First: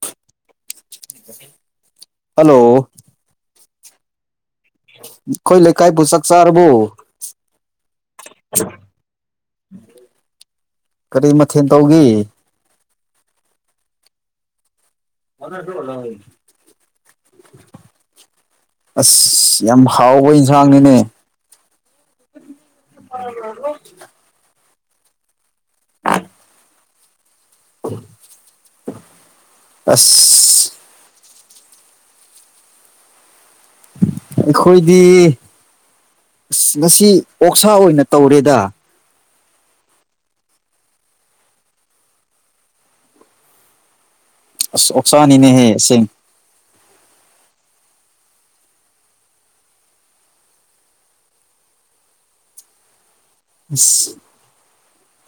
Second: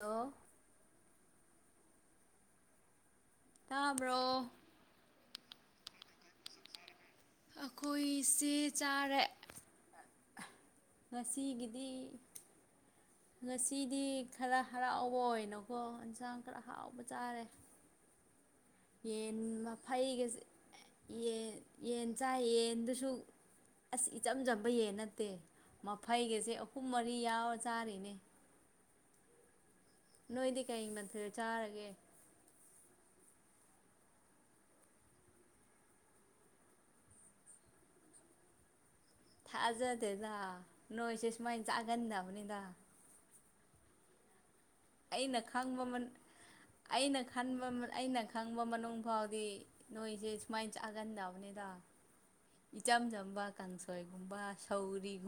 hello hello ꯇꯥꯕ꯭ꯔꯣ ꯀꯣꯏ ꯂꯩꯀꯥꯏ ꯄꯣꯁꯛ ꯁꯥꯔꯕꯨ ꯑꯩꯈꯣꯏꯁꯦ ꯆꯥꯔꯦ ꯀꯔꯤ ꯃꯊꯦꯜ ꯉꯁꯤꯒꯤꯗꯤ ꯇꯧꯈꯤ ꯉꯁꯤꯗꯤ ꯈꯔ ꯍꯔꯥꯎꯕ ꯑꯣꯏꯅꯀꯣ ꯌꯦꯟꯁꯥꯡ ꯈꯔ ꯍꯥꯎꯕ ꯆꯥꯔꯦ ꯌꯦꯟ ꯑꯁ ꯌꯥꯝ ꯍꯥꯎꯕ ꯐꯩꯒꯟ ꯏꯟꯁꯥꯡꯅꯤꯅꯦ ꯌꯦꯟ ꯆꯥ ꯌꯦꯟꯗꯨꯁꯨ ꯑꯁ ꯏꯆꯝ ꯆꯕꯌꯦꯦ ꯅꯠꯇꯦ ꯃꯐꯩꯒꯁꯦ ꯑꯍꯨꯝ ꯃꯔꯤ ꯌꯥꯎꯔ ꯆꯥꯔꯤꯅꯦ [unintelligible] ꯅꯣꯏꯣꯏꯗꯤ ꯀꯩ ꯃꯊ ꯆꯥꯔꯒꯦ ꯑꯩꯈꯣꯏꯗꯤ ꯑꯁ ꯉꯁꯤ ꯑꯣꯛꯁꯥ ꯑꯣꯏꯅ ꯇꯧꯔꯦꯗ ꯊꯥꯖꯗꯦꯗ ꯅꯣꯏꯁꯦ ꯁꯨꯃꯥꯏꯅ ꯆꯥꯒꯟꯅꯕꯅꯤꯗ ꯑꯩꯅ ꯈꯪꯕ ꯑꯣꯛꯁꯥꯅꯤꯅꯦꯍꯦꯁꯤꯡ ꯑꯩꯅ ꯈꯟꯕ ꯑꯩꯅ ꯈꯪꯕ ꯃꯅꯨꯡ ꯐꯥꯎꯗꯤ ꯅꯣꯏꯁꯦ ꯁꯨꯃꯥꯏꯅ ꯆꯥꯒꯟꯗꯕꯅꯤꯗ ꯏꯆꯝ ꯆꯝꯕ ꯑꯁ ꯀꯥꯡꯁꯣꯏꯒꯨꯝꯕ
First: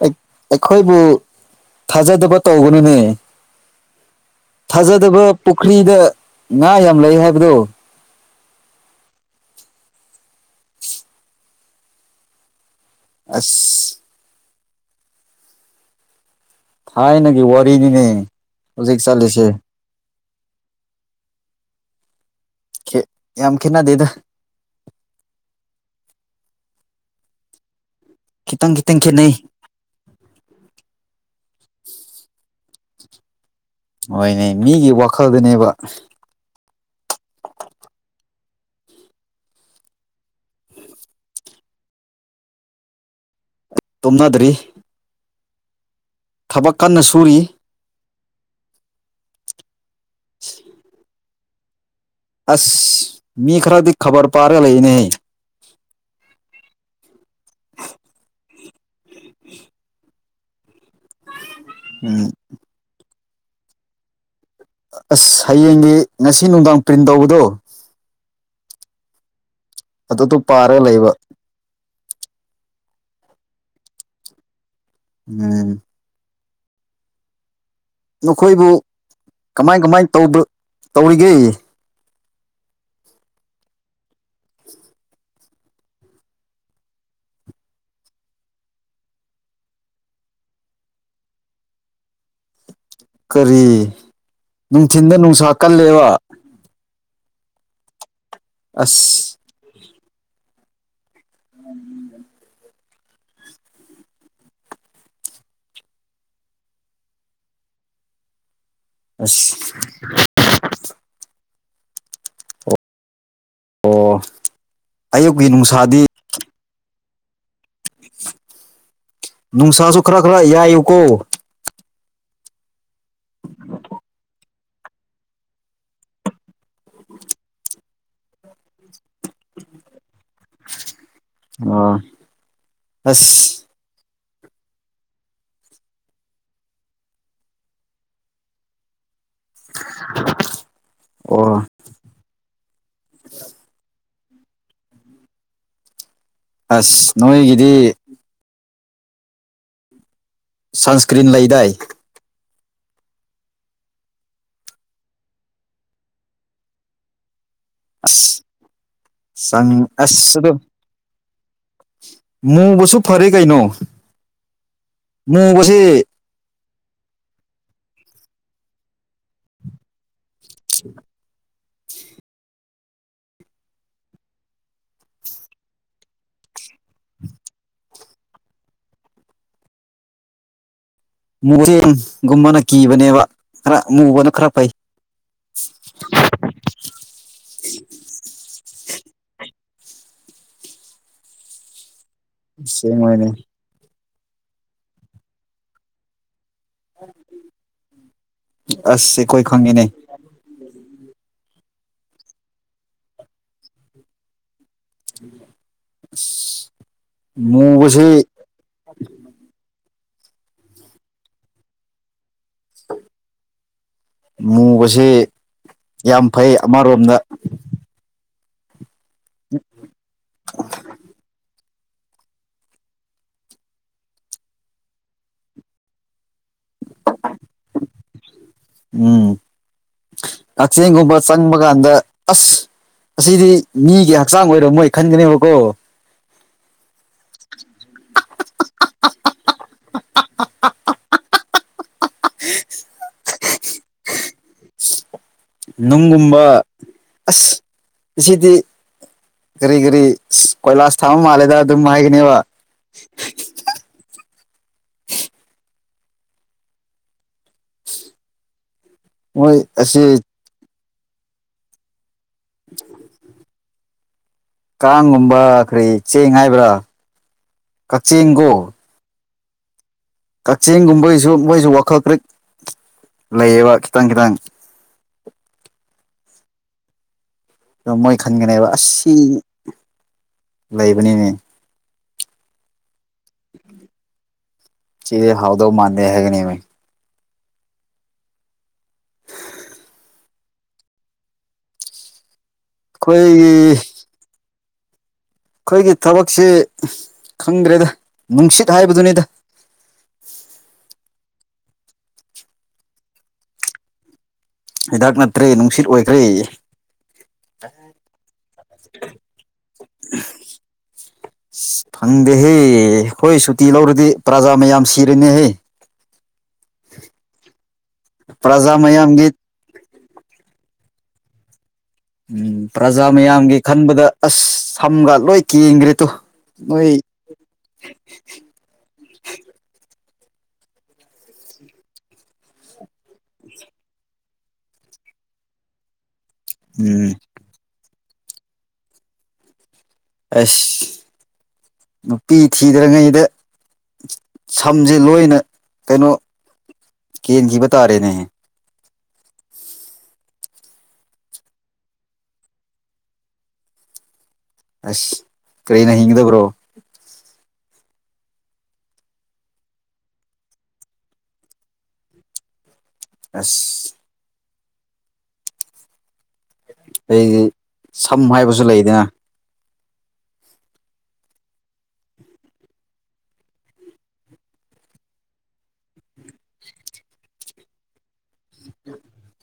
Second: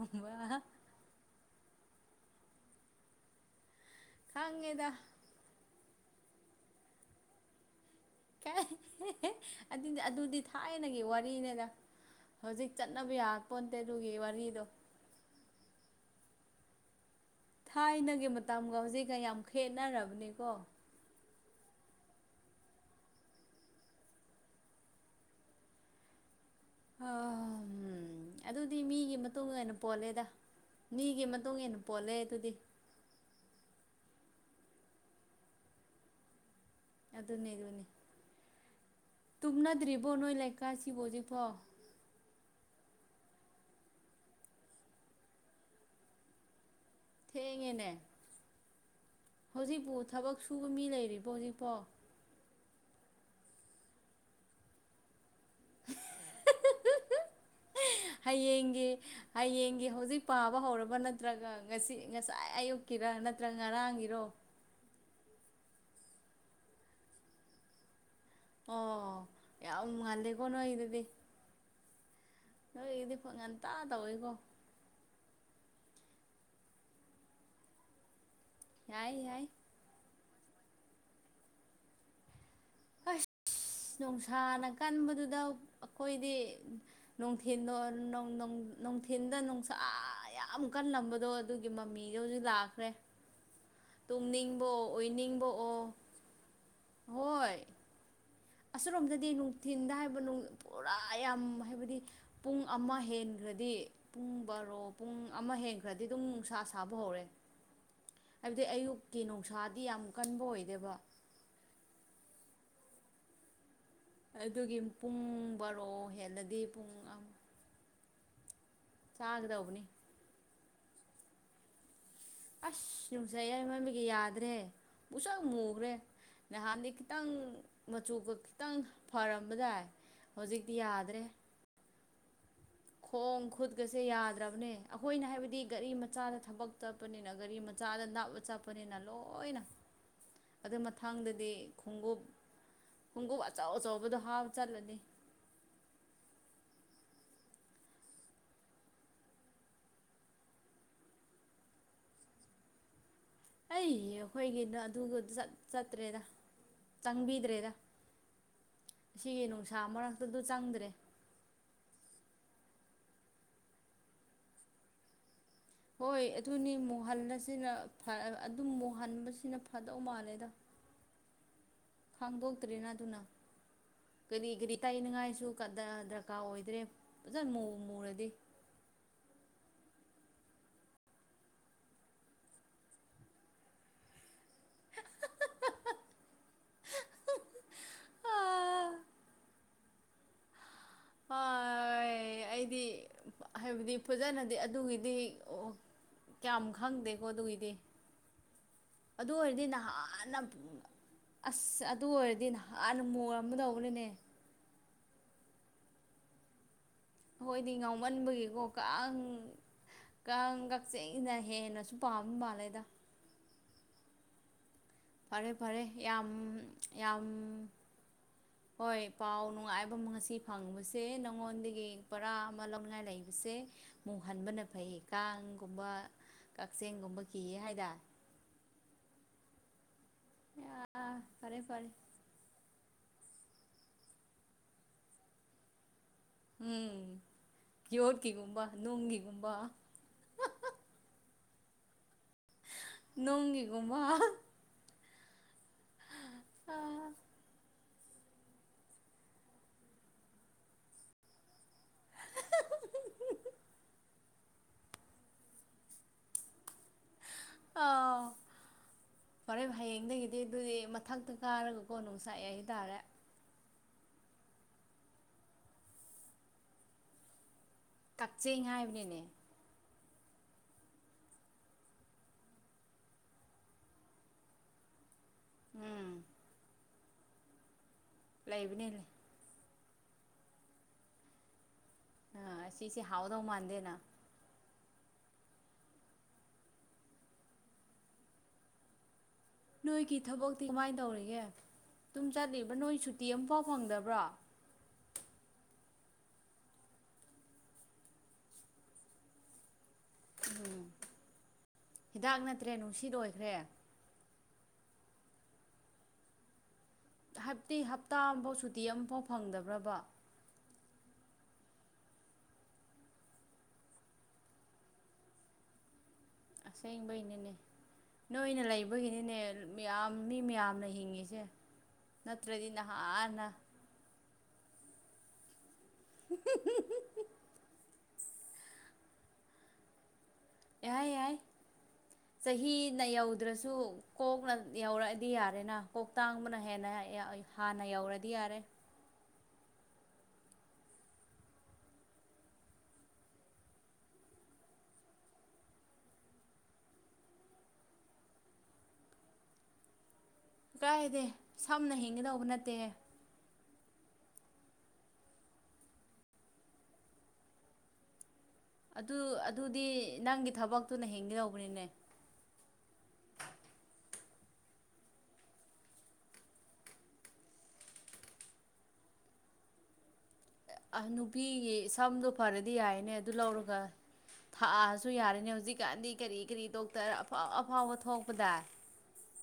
ꯑꯩ ꯇꯧꯕꯅꯤꯅꯦ ꯈꯪꯉꯦꯗ ꯊꯥꯖꯗꯕ ꯄꯨꯈ꯭ꯔꯤꯗ ꯉꯥ ꯌꯥꯝ ꯂꯩ ꯍꯥꯏꯕꯗꯣ ꯑꯗꯨꯗꯤ ꯑꯗꯨꯗꯤ ꯊꯥꯏꯅꯒꯤ ꯋꯥꯔꯤꯅꯦꯗ ꯍꯧꯖꯤꯛ ꯆꯠꯅꯕ ꯌꯥꯄꯣꯇꯦ ꯑꯁ ꯑꯗꯨꯒꯤ ꯋꯥꯔꯤꯗꯣ ꯊꯥꯏꯅꯒꯤ ꯋꯥꯔꯤꯅꯤꯅꯦ ꯊꯥꯏꯅꯒꯤ ꯃꯇꯝꯒ ꯍꯧꯖꯤꯛ ꯍꯧꯖꯤꯛꯒ ꯌꯥꯝ ꯆꯠꯂꯤꯁꯦ ꯈꯦꯅꯔꯕꯅꯤꯀꯣ ꯌꯥꯝꯈꯤꯦꯠꯅꯗꯦꯗ ꯑ ꯎꯝ ꯑꯗꯨꯗꯤ ꯈꯤꯇꯪ ꯃꯤꯒꯤ ꯈꯦꯠꯅꯩ ꯃꯇꯨꯡꯟꯅ ꯄꯣꯜꯂꯦꯗ ꯃꯤꯒꯤ ꯃꯇꯨꯡ ꯏꯟꯅ ꯄꯣꯜꯂꯦ ꯑꯗꯨꯗꯤ ꯍꯣꯏꯅꯦ ꯃꯤꯒꯤ ꯋꯥꯈꯜꯗꯨꯅꯦꯕ ꯑꯗꯨ ꯅ ꯑꯗꯨꯅꯤ ꯇꯨꯝꯅꯗ꯭ꯔꯤꯕꯣ ꯅꯣꯏ ꯂꯩꯀꯥꯏꯁꯤꯕꯨꯖꯤꯛꯐꯣ ꯇꯣꯝꯅꯗ꯭ꯔꯤ ꯊꯕꯛ ꯀꯟꯅ ꯁꯨꯔꯤ ꯊꯦꯡꯉꯦꯅꯦ ꯍꯧꯖꯤꯛꯄꯨ ꯊꯕꯛ ꯁꯨꯕ ꯃꯤ ꯂꯩꯔꯤꯕꯣ ꯍꯧꯖꯤꯛꯄꯣ ꯑꯁ ꯃꯤ ꯈꯔꯗꯤ ꯈꯕꯔ ꯄꯥꯔꯒ ꯂꯩꯅꯦꯍ ꯍꯌꯦꯡꯒꯤ ꯍꯌꯦꯡꯒꯤ ꯍꯧꯖꯤꯛ ꯄꯥꯕ ꯍꯧꯔꯕ ꯅꯠꯇ꯭ꯔꯒ ꯉꯁꯤ ꯎꯝ ꯉꯁꯥꯏ ꯑꯌꯨꯛꯀꯤꯔ ꯅꯠꯇ꯭ꯔꯒ ꯉꯔꯥꯡꯒꯤꯔꯣ ꯑꯁ ꯍꯌꯦꯡꯗꯤ ꯉꯁꯤ ꯅꯨꯡꯗꯥꯡ ꯄ꯭ꯔꯤꯟ ꯇꯧꯕꯗꯣ ꯑꯣ ꯌꯥꯝꯉꯜꯗꯦ ꯑꯗꯨꯗꯣ ꯀꯅ ꯑꯣꯏ ꯄꯥꯔꯒ ꯑꯗꯨꯗꯤ ꯂꯩꯕ ꯅꯣꯏꯒꯤꯗꯤ ꯐꯪ ꯉꯟꯇꯥ ꯇꯧꯋꯦꯀꯣ ꯎꯝ ꯅꯈꯣꯏꯕꯨ ꯌꯥꯏ ꯌꯥꯏ ꯀꯃꯥꯏ ꯀꯃꯥꯏ ꯇ ꯇꯧꯔꯤꯒꯦ [unintelligible] ꯑꯁ [inaudible] ꯅꯨꯡꯁꯥꯅ ꯀꯟꯕꯗꯨꯗ ꯑꯩꯈꯣꯏꯗꯤ ꯅꯨꯡꯊꯤꯟ ꯅꯨꯡꯊꯤꯟꯗ ꯅꯨꯡꯁꯥ ꯌꯥꯝ ꯀꯜꯂꯝꯕꯗꯣ ꯑꯗꯨꯒꯤ ꯃꯃꯤꯗꯣ ꯍꯧꯖꯤꯛ ꯂꯥꯛ ꯀꯔꯤ ꯑꯣ ꯅꯨꯡꯊꯤꯤꯟꯗ ꯑꯣꯏꯅꯤꯡꯕ ꯅꯨꯡꯁꯥ ꯑꯣ ꯀꯜꯂꯦꯕ ꯍꯣꯏ ꯑꯁꯔꯣꯝꯗꯗꯤ ꯑꯁ ꯅꯨꯡꯊꯤꯟꯗ ꯍꯥꯏꯕ ꯄꯨꯔꯥ ꯑꯌꯥꯝ ꯍꯥꯏꯕꯗꯤ ꯄꯨꯡ ꯑꯃ ꯍꯦꯟꯈ꯭ꯔꯗꯤ ꯄꯨꯡ ꯕꯥꯔꯣ ꯄꯨꯡ ꯑꯃ ꯍꯦꯟꯈ꯭ꯔꯗꯤ ꯑꯗꯨꯝ ꯅꯨꯡꯁꯥ ꯁꯥꯕ ꯍꯧꯔꯦ [unintelligible] [inaudible] ꯑꯗꯩ ꯑꯌꯨꯛꯀꯤ ꯑꯁ ꯅꯨꯡꯁꯥꯗꯤ ꯌꯥꯝ ꯀꯟꯕ ꯑꯣꯏꯗꯦꯕ ꯑꯣ ꯑꯗꯨꯒꯤ ꯄꯨꯡ ꯑꯌꯨꯛꯀꯤ ꯕꯥꯔꯣ ꯅꯨꯡꯁꯥꯗꯤ ꯍꯦꯜꯂꯗꯤ ꯄꯨꯡ ꯑꯃ ꯆꯥꯒꯗꯧꯕꯅꯤ ꯅꯨꯡꯁꯥꯁꯨ ꯈꯔ ꯈꯔ ꯌꯥꯏꯨꯀꯣ ꯑꯁ ꯅꯨꯡꯁꯥꯏ ꯌꯥꯃꯣꯟꯕꯒꯤ ꯌꯥꯗ꯭ꯔꯦ ꯃꯁꯛ ꯃꯨꯈ꯭ꯔꯦ ꯅꯍꯥꯟꯗꯤ ꯈꯤꯇꯪ ꯃꯆꯨꯒ ꯈꯤꯇꯪ ꯐꯔꯝꯕꯗꯥꯏ ꯍꯧꯖꯤꯛꯇꯤ ꯌꯥꯗ꯭ꯔꯦ ꯑꯣ ꯑꯁ ꯈꯣꯡꯣꯡ ꯈꯨꯣꯠꯒꯁꯤ ꯌꯥꯗ ꯕ ꯑꯩꯈꯣꯏꯅ ꯍꯥꯏꯕꯗꯤ ꯒꯥꯔꯤ ꯃꯆꯥꯗ ꯊꯕꯛ ꯆꯠꯄꯅꯤꯅ ꯒꯥꯔꯤ ꯃꯆꯥꯗ ꯅꯥꯞꯄ ꯆꯠꯄꯅꯤꯅ ꯂꯣꯏ ꯂꯣꯏꯅ ꯑꯗꯨ ꯃꯊꯥꯡꯗꯗꯤ ꯑꯣ ꯈꯣꯡꯎꯞ ꯈꯣꯡꯎꯞ ꯑꯆꯥꯎ ꯑꯆꯕꯗꯣ ꯍꯥꯎ ꯆꯂꯅꯤ ꯑꯁ ꯅꯣꯏꯒꯤꯗꯤ ꯁꯟꯁꯀ꯭ꯔꯤꯟ ꯂꯩꯗꯥꯏ ꯑꯩ ꯑꯩꯈꯣꯏꯒꯤꯅ ꯑꯗꯨꯒ ꯆꯠꯇ꯭ꯔꯦꯗ ꯆꯪꯕꯤꯗ꯭ꯔꯦꯗ ꯑꯁ ꯁꯤꯒꯤ ꯆꯪ ꯅꯨꯡꯁꯥ ꯃꯔꯛꯇꯗ ꯑꯁ ꯑꯗꯣ ꯆꯪꯗ꯭ꯔꯦ ꯃꯨꯕꯁꯨ ꯐꯔꯦ ꯀꯩꯅꯣ ꯃꯨꯕꯁꯤ ꯍꯣꯏ ꯑꯗꯨꯅꯤ ꯃꯨꯍꯟꯕꯁꯤꯅ ꯑꯗꯨꯝ ꯃꯨꯍꯟꯕꯁꯤꯅ ꯊꯥꯗꯧ ꯃꯥꯜꯂꯦꯗ ꯈꯥꯡꯗꯣꯛꯇꯔꯤꯅ ꯑꯗꯨꯅ ꯀꯔꯤ ꯀꯔꯤ ꯇꯩꯅꯤꯉꯥꯏꯁꯨ ꯗꯔꯀꯥꯔ ꯑꯣꯏꯗ꯭ꯔꯦ ꯐꯖꯅ ꯃꯨꯔꯗꯤ [unintelligible] [inaudible] ꯃ ꯆꯦꯡꯒꯨꯝꯕꯅ ꯀꯤꯕꯅꯦꯕ ꯈꯔ ꯃꯨꯕꯅ ꯈꯔ ꯐꯩ [unintelligible] [inaudible] ꯍꯣꯏ ꯑꯩꯗꯤ ꯁꯦꯡꯕꯅꯦ ꯍꯥꯏꯕꯗꯤ ꯐꯖꯅꯗꯤ ꯑꯗꯨꯒꯤꯗꯤ ꯑꯣ ꯀꯌꯥꯝ ꯈꯪꯗꯦꯀꯣ ꯑꯗꯨꯒꯤꯗꯤ ꯑꯁ ꯑꯗꯨ ꯑꯩꯈꯣꯏ ꯑꯣꯏꯔꯗꯤ ꯈꯪꯉꯤꯅꯦ ꯅꯍꯥꯟꯅ ꯑꯁ ꯑꯗꯨ ꯑꯣꯏꯔꯗꯤ ꯅꯍꯥꯟꯅ ꯃꯣꯣꯔꯝꯒ ꯇꯧꯕꯅꯤꯅꯦ ꯑ [unintelligible] [inaudible] ꯑꯩꯈꯣꯏꯗꯤ ꯉꯥꯎꯃꯟꯕꯒꯤꯀꯣ ꯀꯥꯡ ꯀꯥꯡ ꯀꯛꯆꯦꯡꯁꯤꯅ ꯍꯦꯟꯅꯁꯨ ꯄꯥꯝꯕ ꯃꯥꯜꯂꯦꯗ ꯃ [unintelligible] [inaudible] ꯐꯔꯦ ꯐꯔꯦ ꯌꯥꯝ ꯑꯃꯔꯣꯝꯗ ꯌꯥꯝ ꯍꯣꯏ ꯄꯥꯎ ꯅꯨꯡꯉꯥꯏꯕ ꯉꯁꯤ ꯐꯪꯕꯁꯦ ꯅꯪꯉꯣꯟꯗꯒꯤ ꯄꯔꯥ ꯑꯃ ꯂꯧꯅꯤꯡꯉꯥꯏ ꯂꯩꯕꯁꯦ ꯃꯨꯛ ꯍꯟꯕꯅ ꯐꯩꯌꯦ ꯀꯥꯡꯒꯨꯝꯕ ꯀꯛꯆꯤꯡꯒꯨꯝꯕ ꯤꯌꯦ ꯍꯥꯏꯗꯔꯦ ꯀꯛꯆꯤꯡꯒꯨꯝꯕ ꯆꯪꯕ ꯐꯔꯦ ꯀꯥꯟꯗ ꯑꯁ ꯑꯁꯤꯗꯤ ꯃꯤꯒꯤ ꯍꯛꯆꯥꯡ ꯑꯣꯏꯔꯕꯣ ꯃꯣꯏ ꯈꯟꯒꯅꯦꯕꯀꯣ ꯎꯝ ꯌꯣꯀꯤꯒꯨꯝꯕ ꯅꯨꯡꯒꯤꯤꯒꯨꯝꯕ ꯅꯣꯡꯉꯤꯒꯨꯝꯕ ꯅꯨꯡꯒꯨꯝꯕ ꯑꯥ ꯑꯁ ꯑꯁꯤꯗꯤ ꯀꯔꯤ ꯀꯔꯤ ꯀꯣꯏꯂꯥꯁ ꯊꯥꯕ ꯃꯥꯜꯂꯦꯗ ꯑꯗꯨꯝ ꯍꯥꯏꯒꯅꯦꯕ [inaudible] ꯑ ꯃꯣꯏ ꯐꯣꯔꯦꯟ ꯑꯁꯤ ꯍꯌꯦꯡꯗꯒꯤꯗꯤ ꯑꯗꯨꯗꯤ ꯃꯊꯛꯇ ꯀꯥꯔꯒꯀꯣ ꯁꯥꯏ ꯇꯥꯔꯦ ꯀꯥꯡꯒꯨꯝꯕ ꯀꯔꯤ ꯆꯦꯡ ꯍꯥꯏꯥꯏꯕ꯭ꯔꯥ ꯀꯛꯆꯦꯡ ꯍꯥꯏꯕꯅꯤꯅꯦ ꯀꯛꯆꯤꯡꯒꯨꯝꯕꯒꯤꯁꯨ ꯃꯣꯏꯁꯨ ꯋꯥꯈꯜ ꯀꯔꯤ ꯂꯩꯌꯦꯕ ꯀꯈꯤꯇꯪ ꯀꯈꯤꯇꯪ ꯎꯝ ꯑꯣ ꯃꯣꯏ ꯈꯟꯒꯅꯤ ꯍꯥꯏꯕ ꯂꯩꯕꯅꯤꯅꯦ ꯑꯁꯤ ꯂꯩꯕꯅꯤꯅꯦ ꯑ ꯑꯁꯤꯁꯤꯁꯤ ꯍꯥꯎꯥꯎꯗ ꯃꯥꯥꯟꯗꯅ ꯆ ꯍꯥꯎꯗꯧ ꯃꯥꯥꯟꯗ ꯍꯥꯏꯒꯅꯦ ꯅꯣꯏꯒꯤ ꯊꯕꯛꯇꯤ ꯀꯃꯥꯏꯅ ꯇꯧꯔꯤꯒꯦ ꯆꯠꯂꯤꯕ꯭ꯔꯥ ꯅꯣꯏ ꯁꯨꯇꯤ ꯑꯩꯈꯣꯏꯒꯤ ꯑꯃꯝꯐꯥꯎ ꯐꯪꯗꯕ꯭ꯔꯥ ꯑꯩꯈꯣꯏꯒꯤ ꯊꯕꯛꯁꯤ ꯈꯪꯗ꯭ꯔꯦꯗ ꯅꯨꯡꯁꯤꯠ ꯍꯥꯏꯕꯗꯨꯅꯤꯗ ꯎꯝ ꯍꯤꯗꯥꯛ ꯅꯠꯇ꯭ꯔꯦ ꯅꯨꯡꯁꯤꯠ ꯑꯣꯏꯈ꯭ꯔꯦ ꯍꯤꯗꯥꯛ ꯅꯠꯇ꯭ꯔꯦ ꯅꯨꯡꯁꯤꯠ ꯑꯣꯏꯈ꯭ꯔꯦ ꯍꯥꯏꯕꯗꯤꯤ ꯍꯞꯇꯥ ꯑꯃꯐꯥꯎ ꯁꯨꯇꯤ ꯑꯃꯐꯥꯎ ꯐꯪꯗꯕ꯭ꯔꯕ [inaudible] ꯐꯪꯗꯦꯍꯦ ꯑꯩꯈꯣꯏ ꯁꯨꯇꯤ ꯂꯧꯔꯗꯤ ꯄ꯭ꯔꯖꯥ ꯃꯌꯥꯝ ꯁꯤꯔꯅꯦꯍꯦ ꯑꯁꯦꯡꯕꯒꯤꯅꯤꯅꯦ ꯅꯣꯏꯅ ꯄ꯭ꯔꯖꯥ ꯃꯌꯥꯝꯒꯤ ꯂꯩꯕꯒꯤꯅꯤꯅꯦ ꯃꯌꯥꯝ ꯃꯤ ꯃꯌꯥꯝꯅ ꯍꯤꯡꯉꯤꯁꯦ ꯎꯝ ꯅꯠꯇ꯭ꯔꯗꯤ ꯄ꯭ꯔꯖꯥ ꯅꯍꯥꯟꯅ ꯃꯌꯥꯝꯒꯤ ꯈꯟꯕꯗ ꯑꯁ ꯁꯝꯒ ꯂꯣꯏ ꯀꯦꯟꯈ꯭ꯔꯦ ꯑꯣꯏꯣꯏ ꯌꯥꯏ ꯌꯥꯏ ꯆꯍꯤꯅ ꯌꯧꯗ꯭ꯔꯁꯨ ꯀꯣꯛꯅ ꯌꯧꯔꯛꯑꯗꯤ ꯌꯥꯔꯦꯅ ꯀꯣꯛ ꯇꯥꯡꯕꯅ ꯍꯦꯟꯅ ꯎꯝ ꯍꯥꯟꯅ ꯌꯧꯔꯗꯤ ꯌꯥꯔꯦ ꯑꯁ ꯅꯨꯄꯤ ꯊꯤꯗꯔꯤꯉꯩꯗ ꯁꯝꯁꯦ ꯂꯣꯏꯅ ꯀꯩꯅꯣ ꯀꯦꯟꯈꯤꯕ ꯇꯥꯔꯦꯅꯦ ꯀꯥꯏꯗꯦ ꯁꯝꯅ ꯍꯤꯡꯒꯗꯧꯕ ꯅꯠꯇꯦ ꯑꯁ ꯀꯔꯤꯅ ꯍꯤꯡꯒꯗꯕ꯭ꯔꯣ ꯑꯗꯨ ꯑꯗꯨꯗꯤ ꯅꯪꯒꯤ ꯊꯕꯛꯇꯨꯅ ꯍꯦꯡꯒꯦꯗꯧꯕꯅꯤꯅꯦ ꯑꯁ ꯑꯩꯗꯤ ꯁꯝ ꯍꯥꯏꯕꯁꯨ ꯂꯩꯗꯅ ꯑ ꯅꯨꯄꯤꯒꯤ ꯁꯝꯗꯣ ꯐꯔꯗꯤ ꯌꯥꯏꯅꯦ ꯑꯗꯨ ꯂꯧꯔꯒ ꯊꯥꯛꯑꯁꯨ ꯌꯥꯔꯅꯤ ꯍꯧꯖꯤꯛꯀꯥꯟꯗꯤ ꯀꯔꯤ ꯀꯔꯤ ꯗꯣꯛꯇꯔ ꯑꯐꯥꯎ ꯑꯐꯥꯎꯕ ꯊꯣꯛꯄꯗ ꯑ [inaudible]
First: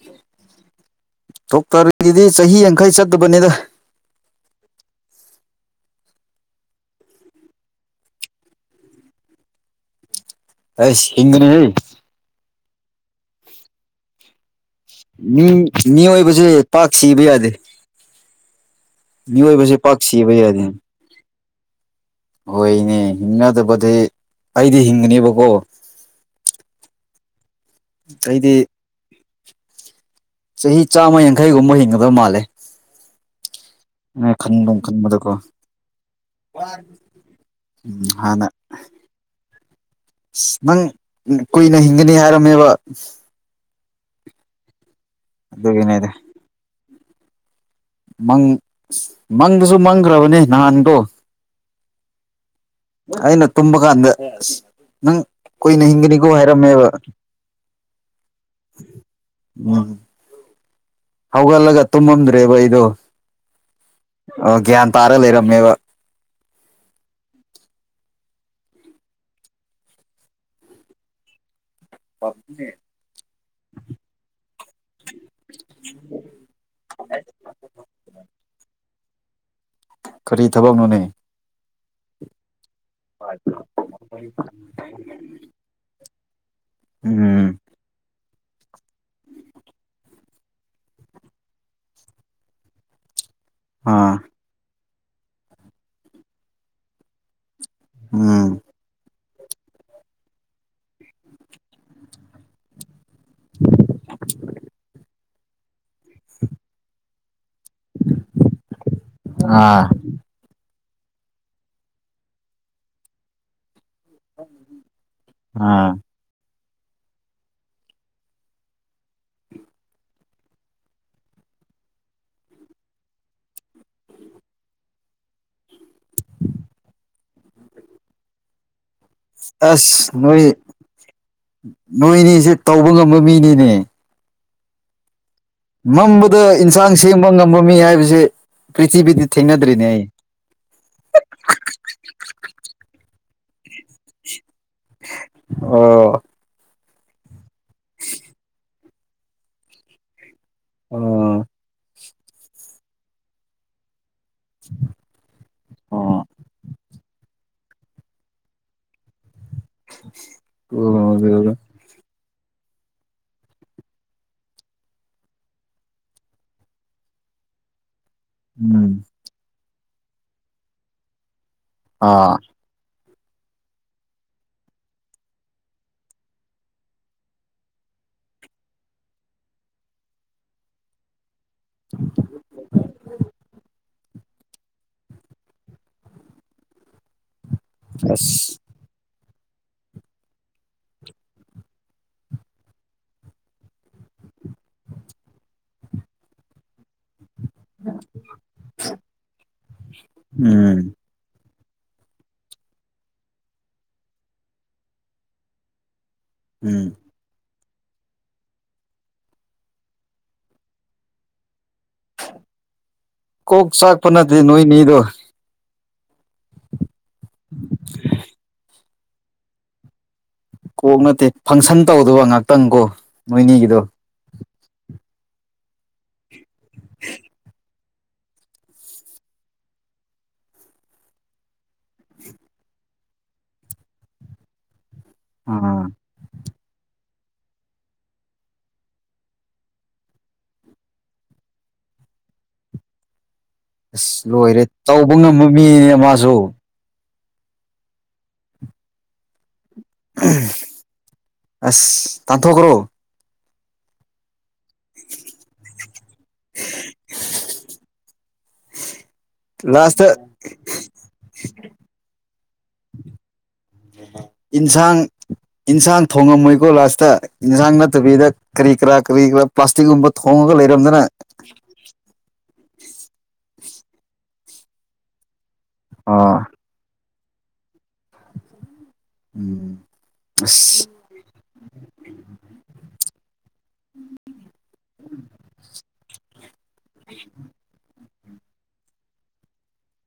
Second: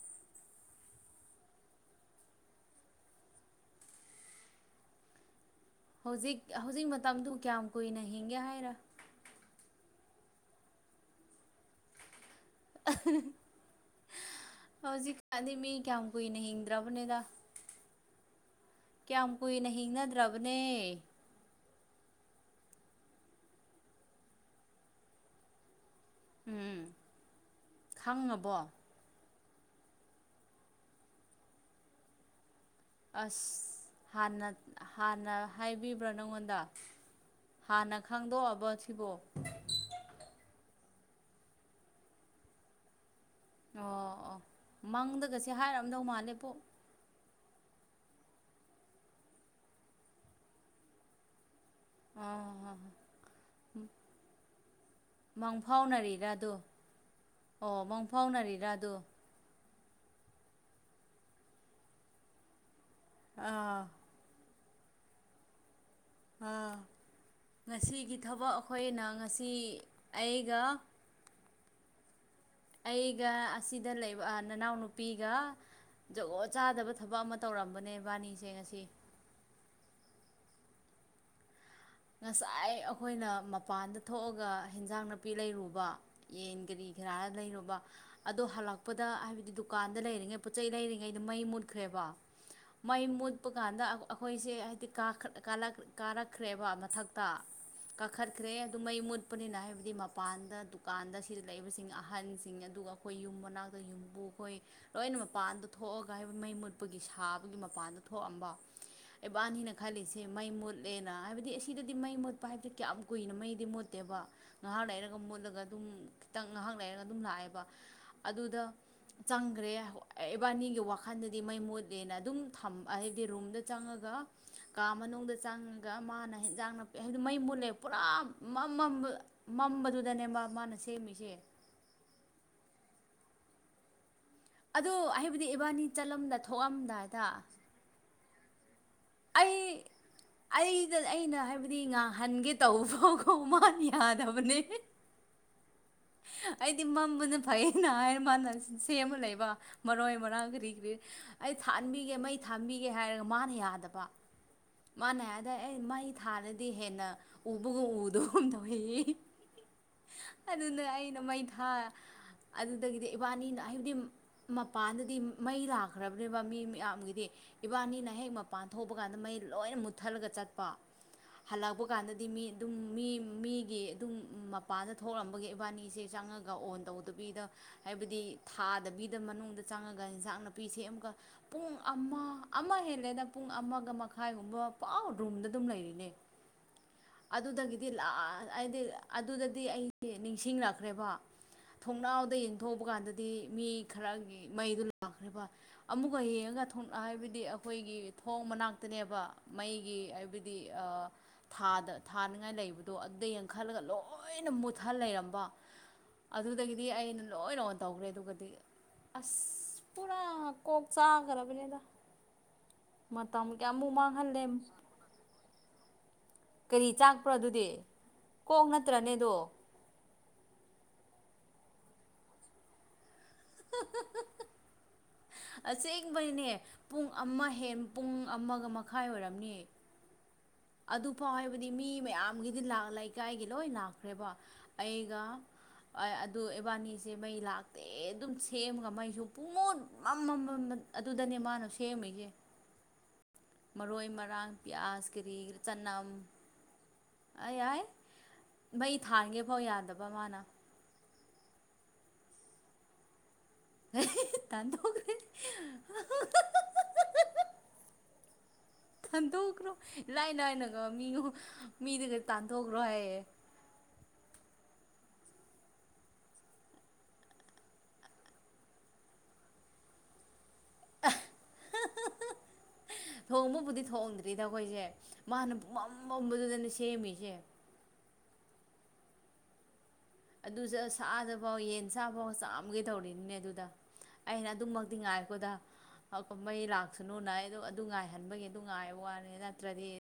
ꯗꯣꯛꯇꯔꯒꯤꯗꯤ ꯆꯍꯤ ꯌꯥꯡꯈꯩ ꯆꯠꯇꯕꯅꯤꯗ ꯍꯧꯖꯤꯛ ꯍꯧꯖꯤꯛ ꯃꯇꯝꯗꯨ ꯀꯌꯥꯝ ꯀꯨꯏꯅ ꯍꯤꯡꯒꯦ ꯍꯥꯏꯔ ꯑꯁ ꯍꯤꯪꯒꯅꯤꯍꯦ ꯑ [unintelligible] ꯃꯤ ꯀꯌꯥꯝ ꯀꯨꯏꯅ ꯃꯤꯏꯕꯁꯦ ꯄꯥꯛ ꯁꯤꯕ ꯌꯥꯗꯦ ꯌꯥꯝ ꯀꯨꯏꯅ ꯃꯤꯑꯣꯏꯕꯁꯦ ꯄꯥꯛ ꯁꯤꯕ ꯍꯤꯡꯅꯗ꯭ꯔꯕꯅꯦ ꯌꯥꯗꯦ ꯍꯣꯏꯅꯦ ꯍꯤꯡꯅꯗꯕꯗꯤ ꯑꯩꯗꯤ ꯍꯤꯡꯒꯅꯦꯕꯀꯣ ꯎꯝ ꯑꯩꯗꯤ ꯈꯪꯉꯕꯣ ꯆꯍꯤ ꯆꯥꯝꯃ ꯌꯥꯡꯈꯩꯒꯨꯝꯕ ꯍꯤꯡꯒꯗꯕꯧ ꯃꯥꯜꯂꯦ ꯑꯁꯅ ꯈꯟꯗꯨꯝ ꯍꯥꯟꯅ ꯈꯟꯕꯗꯀꯣ ꯍꯥꯏꯕꯤꯕ꯭ꯔꯣ ꯅꯪꯉꯣꯟꯗ ꯍꯥꯟꯅ ꯎꯝ ꯈꯪꯗꯣꯛꯑꯕ ꯁꯤꯕꯣ ꯑ ꯅꯪ ꯀꯨꯏꯅ ꯍꯤꯡꯒꯅꯤ ꯍꯥꯏꯔꯝꯃꯦꯕ ꯑꯣ ꯑꯣ ꯃꯪꯗꯒꯁꯦ ꯍꯥꯏꯔꯑꯝꯗꯧ ꯑꯗꯨꯒꯤꯅꯦꯗ ꯃꯥꯜꯂꯦ ꯪ ꯃꯪꯗꯨꯁꯨ ꯃꯪꯈ꯭ꯔꯕꯅꯦ ꯅꯍꯥꯟꯗꯣ ꯑ ꯑꯩꯅ ꯇꯨꯝꯃ ꯀꯥꯟꯗ ꯅꯪ ꯃꯪ ꯀꯨꯏꯅ ꯍꯤꯡꯒꯅꯤꯀꯣ ꯐꯥꯎꯅꯔꯤꯔ ꯑꯗꯣ ꯍꯥꯏꯔꯝꯃꯦꯕ ꯑꯣ ꯃꯪ ꯐꯥꯎꯅꯔꯤꯔꯥ ꯑꯗ ꯎꯝ ꯍꯧꯒꯂꯒ ꯇꯨꯃꯃꯗꯔ꯭ꯦꯕꯥ ꯑꯩꯗꯣ ꯑꯥ ꯑꯣ ꯒ꯭ꯌꯥꯟ ꯇꯥꯔ ꯂꯩꯔꯝꯃꯦꯕ ꯑꯥ ꯉꯁꯤꯒꯤ ꯊꯕꯛ ꯑꯩꯈꯣꯏꯅ ꯉꯁꯤ ꯑꯩꯒ ꯑꯩꯒ ꯑꯁꯤꯗ ꯂꯩꯕ ꯅꯅꯥꯎꯅꯨꯄꯤꯒ ꯖꯒꯣ ꯆꯥꯗꯕ ꯊꯕꯛ ꯑꯃ ꯇꯧꯔꯝꯕꯅꯦ ꯏꯕꯥꯅꯤꯁꯦ ꯉꯁꯤ ꯀꯔꯤ ꯊꯕꯛꯅꯣꯅꯦ ꯉꯁꯥꯏ ꯑꯩꯈꯣꯏꯅ ꯃꯄꯥꯟꯗ ꯊꯣꯛꯑꯒ ꯍꯟꯖꯥꯡ ꯅꯥꯄꯤ ꯂꯩꯔꯨꯕ ꯌꯦꯟ ꯀꯔꯤ ꯈꯔ ꯎꯝ ꯂꯩꯔꯨꯕ ꯑꯗꯣ ꯍꯜꯂꯛꯄꯗ ꯍꯥꯏꯕꯗꯤ ꯗꯨꯀꯥꯟꯗ ꯂꯩꯔꯤꯉꯩ ꯄꯣꯠ ꯆꯩ ꯂꯩꯔꯤꯉꯩꯗ ꯃꯩ ꯃꯨꯠꯈ꯭ꯔꯦꯕ ꯃꯌꯃꯨꯠ ꯀꯞꯄ ꯀꯥꯟꯗ ꯑꯥ ꯑꯩꯈꯣꯏꯁꯦ ꯍꯥꯏꯗꯤ ꯀꯥꯔꯛꯈ꯭ꯔꯦꯕ ꯃꯊꯛꯇ ꯎꯝ ꯀꯥꯈꯠꯈ꯭ꯔꯦ ꯑꯗꯨ ꯃꯩ ꯃꯨꯠ ꯑꯄꯅꯤꯅ ꯍꯥꯏꯕꯗꯤ ꯃꯄꯥꯟꯗ ꯗꯨꯀꯥꯟꯗ ꯁꯤꯗ ꯂꯩꯕꯁꯤꯡ ꯑꯍꯟꯁꯤꯡ ꯑꯗꯨꯒ ꯑꯩꯈꯣꯏ ꯌꯨꯝ ꯃꯅꯥꯛꯇ ꯌꯨꯝꯕꯨ ꯑꯩꯈꯣꯏ ꯂꯣꯏꯅ ꯃꯄꯥꯟꯗ ꯊꯣꯛꯑꯒ ꯍꯥꯏꯕ ꯃꯩ ꯃꯨꯠꯄꯒꯤ ꯁꯥꯕꯒꯤ ꯃꯄꯥꯟꯗ ꯊꯣꯛꯑꯝꯕ ꯏꯕꯥꯅꯤꯅ ꯑꯥ ꯈꯜꯂꯤꯁꯦ ꯃꯩ ꯃꯨꯠꯂꯦꯅ ꯍꯥꯏꯕꯗꯤ ꯁꯤꯤꯗꯗꯤ ꯃꯩ ꯃꯣꯠꯄ ꯍꯥꯏꯕꯕꯁꯤꯦ ꯀꯌꯥꯝ ꯀꯨꯏꯅ ꯃꯩꯗꯤ ꯃꯣꯠꯇꯦꯕ ꯉꯥꯏꯍꯥ ꯂꯩꯔꯒ ꯃꯣꯠꯂꯒ ꯑꯗꯨꯝ ꯑꯥ ꯈꯤꯇꯪ ꯉꯥꯏꯍꯥꯛ ꯂꯩꯔꯒ ꯑꯗꯨꯝ ꯂꯥꯛꯑꯦꯕ ꯑꯗꯨꯗ ꯆꯪꯈ꯭ꯔꯦ ꯏꯕꯥꯅꯤꯒꯤ ꯋꯥꯈꯜꯗꯗꯤ ꯃꯩ ꯃꯣꯠꯂꯦꯅ ꯑꯗꯨꯝ ꯍꯥꯏꯕꯗꯤ ꯔꯨꯝꯗ ꯆꯪꯉꯒ ꯀꯥ ꯃꯅꯨꯡꯗ ꯆꯪꯉꯒ ꯃꯥꯅ ꯆꯟꯖꯥꯡ ꯅꯥꯄꯤ ꯍꯥꯏ ꯃꯩ ꯃꯨꯜꯂꯦ ꯄꯨꯔꯥ ꯃꯝꯃꯝꯕ ꯑꯁ ꯅꯣꯏ ꯅꯣꯏꯅꯤꯁꯦ ꯇꯧꯕ ꯉꯝꯃ ꯃꯤꯅꯤꯅꯦ ꯑꯗꯨ ꯃꯝꯕꯗ ꯏꯟꯁꯥꯡ ꯁꯦꯝꯕ ꯉꯝꯕ ꯃꯤ ꯍꯥꯏꯕꯁꯦ ꯄ꯭ꯔꯤꯊꯤꯕꯤꯗꯤ ꯊꯦꯡꯅꯗ꯭ꯔꯤꯅꯦ ꯑꯩ ꯑꯩꯗ ꯑꯩꯅ ꯍꯥꯏꯕꯗꯤ ꯉꯥꯡꯍꯟꯒꯦ ꯇꯧꯕ ꯍꯧ ꯍ ꯃꯥꯅ ꯌꯥꯗꯕꯅꯦ ꯑꯣ ꯍꯥꯏꯗꯤ ꯃꯝꯕꯅ ꯐꯩꯅ ꯍꯥꯏꯔ ꯃꯥꯅ ꯁꯦꯝꯃ ꯂꯩꯕ ꯃꯔꯣꯏ ꯃꯔꯥꯡ ꯀꯔꯤ ꯀꯔꯤ ꯑꯣ ꯑꯩ ꯊꯥꯟꯕꯤꯒꯦ ꯃꯩ ꯊꯥꯟꯕꯤꯒꯦ ꯍꯥꯏꯔꯒ ꯃꯥꯅ ꯌꯥꯗꯕ ꯃꯥꯅꯦ ꯑꯗ ꯑꯦ ꯃꯩ ꯑꯣ ꯊꯥꯔꯗꯤ ꯍꯦꯟꯅ ꯎꯕ ꯎꯗꯗ ꯍ ꯑꯗꯨꯅ ꯑꯩꯅ ꯃꯩ ꯊꯥ ꯑꯗꯨꯗꯒꯤꯗꯤ ꯏꯕꯥꯅꯤꯅ ꯍꯥꯏꯕꯗꯤ ꯃꯄꯥꯟꯗꯗꯤ ꯃꯩ ꯂꯥꯛꯈ꯭ꯔꯕꯅꯦꯕ ꯃꯤ ꯃꯌꯥꯝꯒꯤꯗꯤ ꯏꯕꯥꯅꯤ ꯅꯍꯦ ꯃꯄꯥꯟ ꯎꯝ ꯊꯣꯛꯄ ꯀꯥꯟꯗ ꯃꯩ ꯂꯣꯏꯅ ꯃꯨꯠꯊꯠꯂꯒ ꯆꯠꯄ ꯍꯜꯂꯛꯄ ꯀꯥꯟꯗꯗꯤ ꯑꯥ ꯃꯤ ꯑꯗꯨꯝ ꯃꯤ ꯃꯤꯒꯤ ꯑꯗꯨꯝ ꯃꯄꯥꯟꯗ ꯊꯣꯛꯂꯝꯝꯕꯒꯤ ꯏꯕꯥꯅꯤꯁꯦ ꯆꯪꯉꯒ ꯑꯣꯟ ꯇꯧꯗꯕꯤꯗ ꯍꯥꯏꯕꯗꯤ ꯊꯥꯗꯕꯤꯗ ꯃꯅꯨꯡꯗ ꯆꯪꯉꯒ ꯏꯟꯖꯥꯡ ꯅꯥꯄꯤꯁꯦ ꯑꯃꯨꯛꯀ ꯄꯨꯡ ꯑꯥ ꯑꯝꯃꯥ ꯍꯦꯂꯦꯗ ꯑꯃꯒ ꯃꯈꯥꯏꯒꯨꯝꯕ ꯄꯥꯎ ꯔꯨꯝꯗ ꯑꯗꯨꯝ ꯂꯩꯔꯤꯅꯦ ꯑꯗꯨꯗꯒꯤꯗꯤ ꯑꯁ ꯂꯥꯁ ꯍꯥꯏꯗꯤ ꯑꯗꯨꯗꯗꯤ ꯑꯩ ꯅꯤꯡꯁꯤꯡꯅꯛꯈ꯭ꯔꯦꯕ ꯊꯣꯡꯅꯥꯎꯗ ꯌꯦꯡꯊꯣꯛꯕ ꯀꯥꯟꯗꯗꯤ ꯃꯤ ꯈꯔ ꯃꯩꯗꯨꯣ ꯂꯥꯛꯈ꯭ꯔꯦꯕ ꯑꯃꯨꯛꯀ ꯌꯦꯡꯉꯒ ꯍꯥꯏꯕꯗꯤ ꯑꯩꯈꯣꯏꯒꯤ ꯊꯣꯡ ꯃꯅꯥꯛꯇꯅꯦꯕ ꯃꯩꯒꯤ ꯍꯥꯏꯕꯗꯤ ꯎꯝ ꯊꯥꯗ ꯊꯥꯅꯤꯡꯉꯥꯏ ꯂꯩꯕꯗꯣ ꯑꯗꯨꯗ ꯌꯦꯡꯈꯠꯂꯒ ꯂꯣꯏꯅ ꯃꯨꯠꯊꯟ ꯂꯩꯔꯝꯕ ꯎꯝ ꯑꯗꯨꯗꯒꯤꯗꯤ ꯑꯩꯅ ꯂꯣꯏ ꯇꯧꯈꯔꯦ ꯑꯗꯨꯒꯗꯤ ꯑꯁ ꯄꯨꯔꯥ ꯀꯣꯛ ꯆꯥꯈ꯭ꯔꯕꯅꯤꯗ ꯃꯇꯝ ꯀꯣꯛ ꯀꯌꯥꯃꯨꯛ ꯆꯥꯛꯄ ꯅ ꯃꯥꯡꯍꯜꯂꯦ ꯅꯣꯏ ꯅꯅꯤꯗꯣ ꯀꯔꯤ ꯆꯥꯛꯄ꯭ꯔꯣ ꯑꯗꯨꯗꯤ ꯀꯣꯛ ꯅꯠꯇ꯭ꯔꯅꯦꯗꯣ ꯀꯣꯛ ꯅꯠꯇꯦ ꯐꯪꯁꯟ ꯇꯧꯗꯕ ꯉꯥꯛꯇꯪ ꯀꯣ ꯅꯣꯏꯅꯤꯒꯤꯗꯣ ꯑꯁꯦꯡꯕꯅꯦ ꯄꯨꯡ ꯑꯃ ꯍ ꯄꯨꯡ ꯑꯃꯒ ꯃꯈꯥꯏ ꯑꯣꯏꯔꯝꯅꯤꯌꯦ ꯑꯗꯨꯐꯥꯎ ꯍꯥꯏꯕꯗꯤ ꯃꯤ ꯃꯌꯥꯝꯒꯤꯗꯤ ꯂ ꯂꯩꯀꯥꯏꯒꯤ ꯂꯣꯏ ꯂꯥꯛꯈ꯭ꯔꯦꯕ ꯑꯩꯒ ꯑꯥ ꯑꯗꯨ ꯑꯦꯕꯥꯅꯤꯁ ꯁꯦ ꯃꯩ ꯂꯥꯛꯇꯦ ꯑꯗꯨꯝ ꯁꯦꯝꯃꯒ ꯃꯩꯁꯨ ꯄꯨꯡꯃꯣꯠ ꯑꯃꯝꯃꯝ ꯑꯗꯨꯗꯅꯦ ꯃꯥꯅ ꯁꯦꯝꯃꯦ ꯂꯩꯌꯦ [unintelligible] ꯑꯁ ꯂꯣꯏꯔꯦ ꯄꯤꯌꯥꯁ ꯇꯧꯕ ꯉꯝꯕ ꯃꯤꯅꯦ ꯃꯥꯁꯨ ꯑ ꯌꯥꯏ ꯃꯩ ꯊꯥꯟꯒꯦꯐꯧ ꯌꯥꯗꯕ ꯃꯥꯅ ꯑꯁ ꯇꯥꯟꯊꯣꯛꯈ꯭ꯔꯣ ꯑ ꯇ [unintelligible] ꯈꯟꯗꯣꯛꯈ꯭ꯔꯣ ꯂꯥꯁꯇ ꯏ ꯂꯥꯏ ꯂꯥꯏꯅꯒ ꯃꯤꯉ ꯃꯤꯗꯨꯒ ꯇꯥꯟꯗꯣꯛꯈ꯭ꯔꯦ ꯏꯟꯁꯥꯡ ꯏꯟꯁꯥꯡ ꯊꯣꯡꯉꯝꯃꯣꯏꯀꯣ ꯂꯥꯁꯇ ꯌꯦꯟꯁꯥꯡ ꯅꯠꯇꯕꯤꯗ ꯀꯔꯤ ꯀꯔꯥ ꯀꯔꯤ ꯀꯔꯥ ꯄ꯭ꯂꯥꯁꯇꯤꯛꯀꯨꯝꯕ ꯊꯣꯡꯉꯒ ꯂꯩ ꯗꯅ ꯊꯣꯡꯕꯕꯨꯗꯤ ꯊꯣꯡꯗ꯭ꯔꯤꯗ ꯑꯩꯈꯣꯏꯁꯦ ꯃꯥꯅ ꯄꯃꯝ ꯑꯥ ꯃꯝꯕꯗꯨꯗꯅꯦ ꯁꯦꯝꯃꯤꯁꯦ ꯎꯝ ꯑꯗꯨꯁꯨ ꯑꯁ ꯁꯥꯗꯐꯥꯎ ꯌꯦꯟ ꯁꯥꯐꯥꯎ ꯆꯥꯝꯒꯦ ꯇꯧꯔꯤꯅꯤꯅꯦ ꯑꯗꯨꯗ ꯑꯩꯅ ꯑꯗꯨꯃꯛꯇꯤ ꯉꯥꯏꯀꯣꯗ ꯃꯩ ꯂꯥꯛꯁꯅꯨꯅ ꯑꯩꯗꯣ ꯑꯗꯨ ꯉꯥꯏ ꯍꯟꯕꯒꯤ ꯅꯨꯡ ꯉꯥꯏꯕ ꯋꯥꯅꯤ ꯅꯠꯇ꯭ꯔꯗꯤ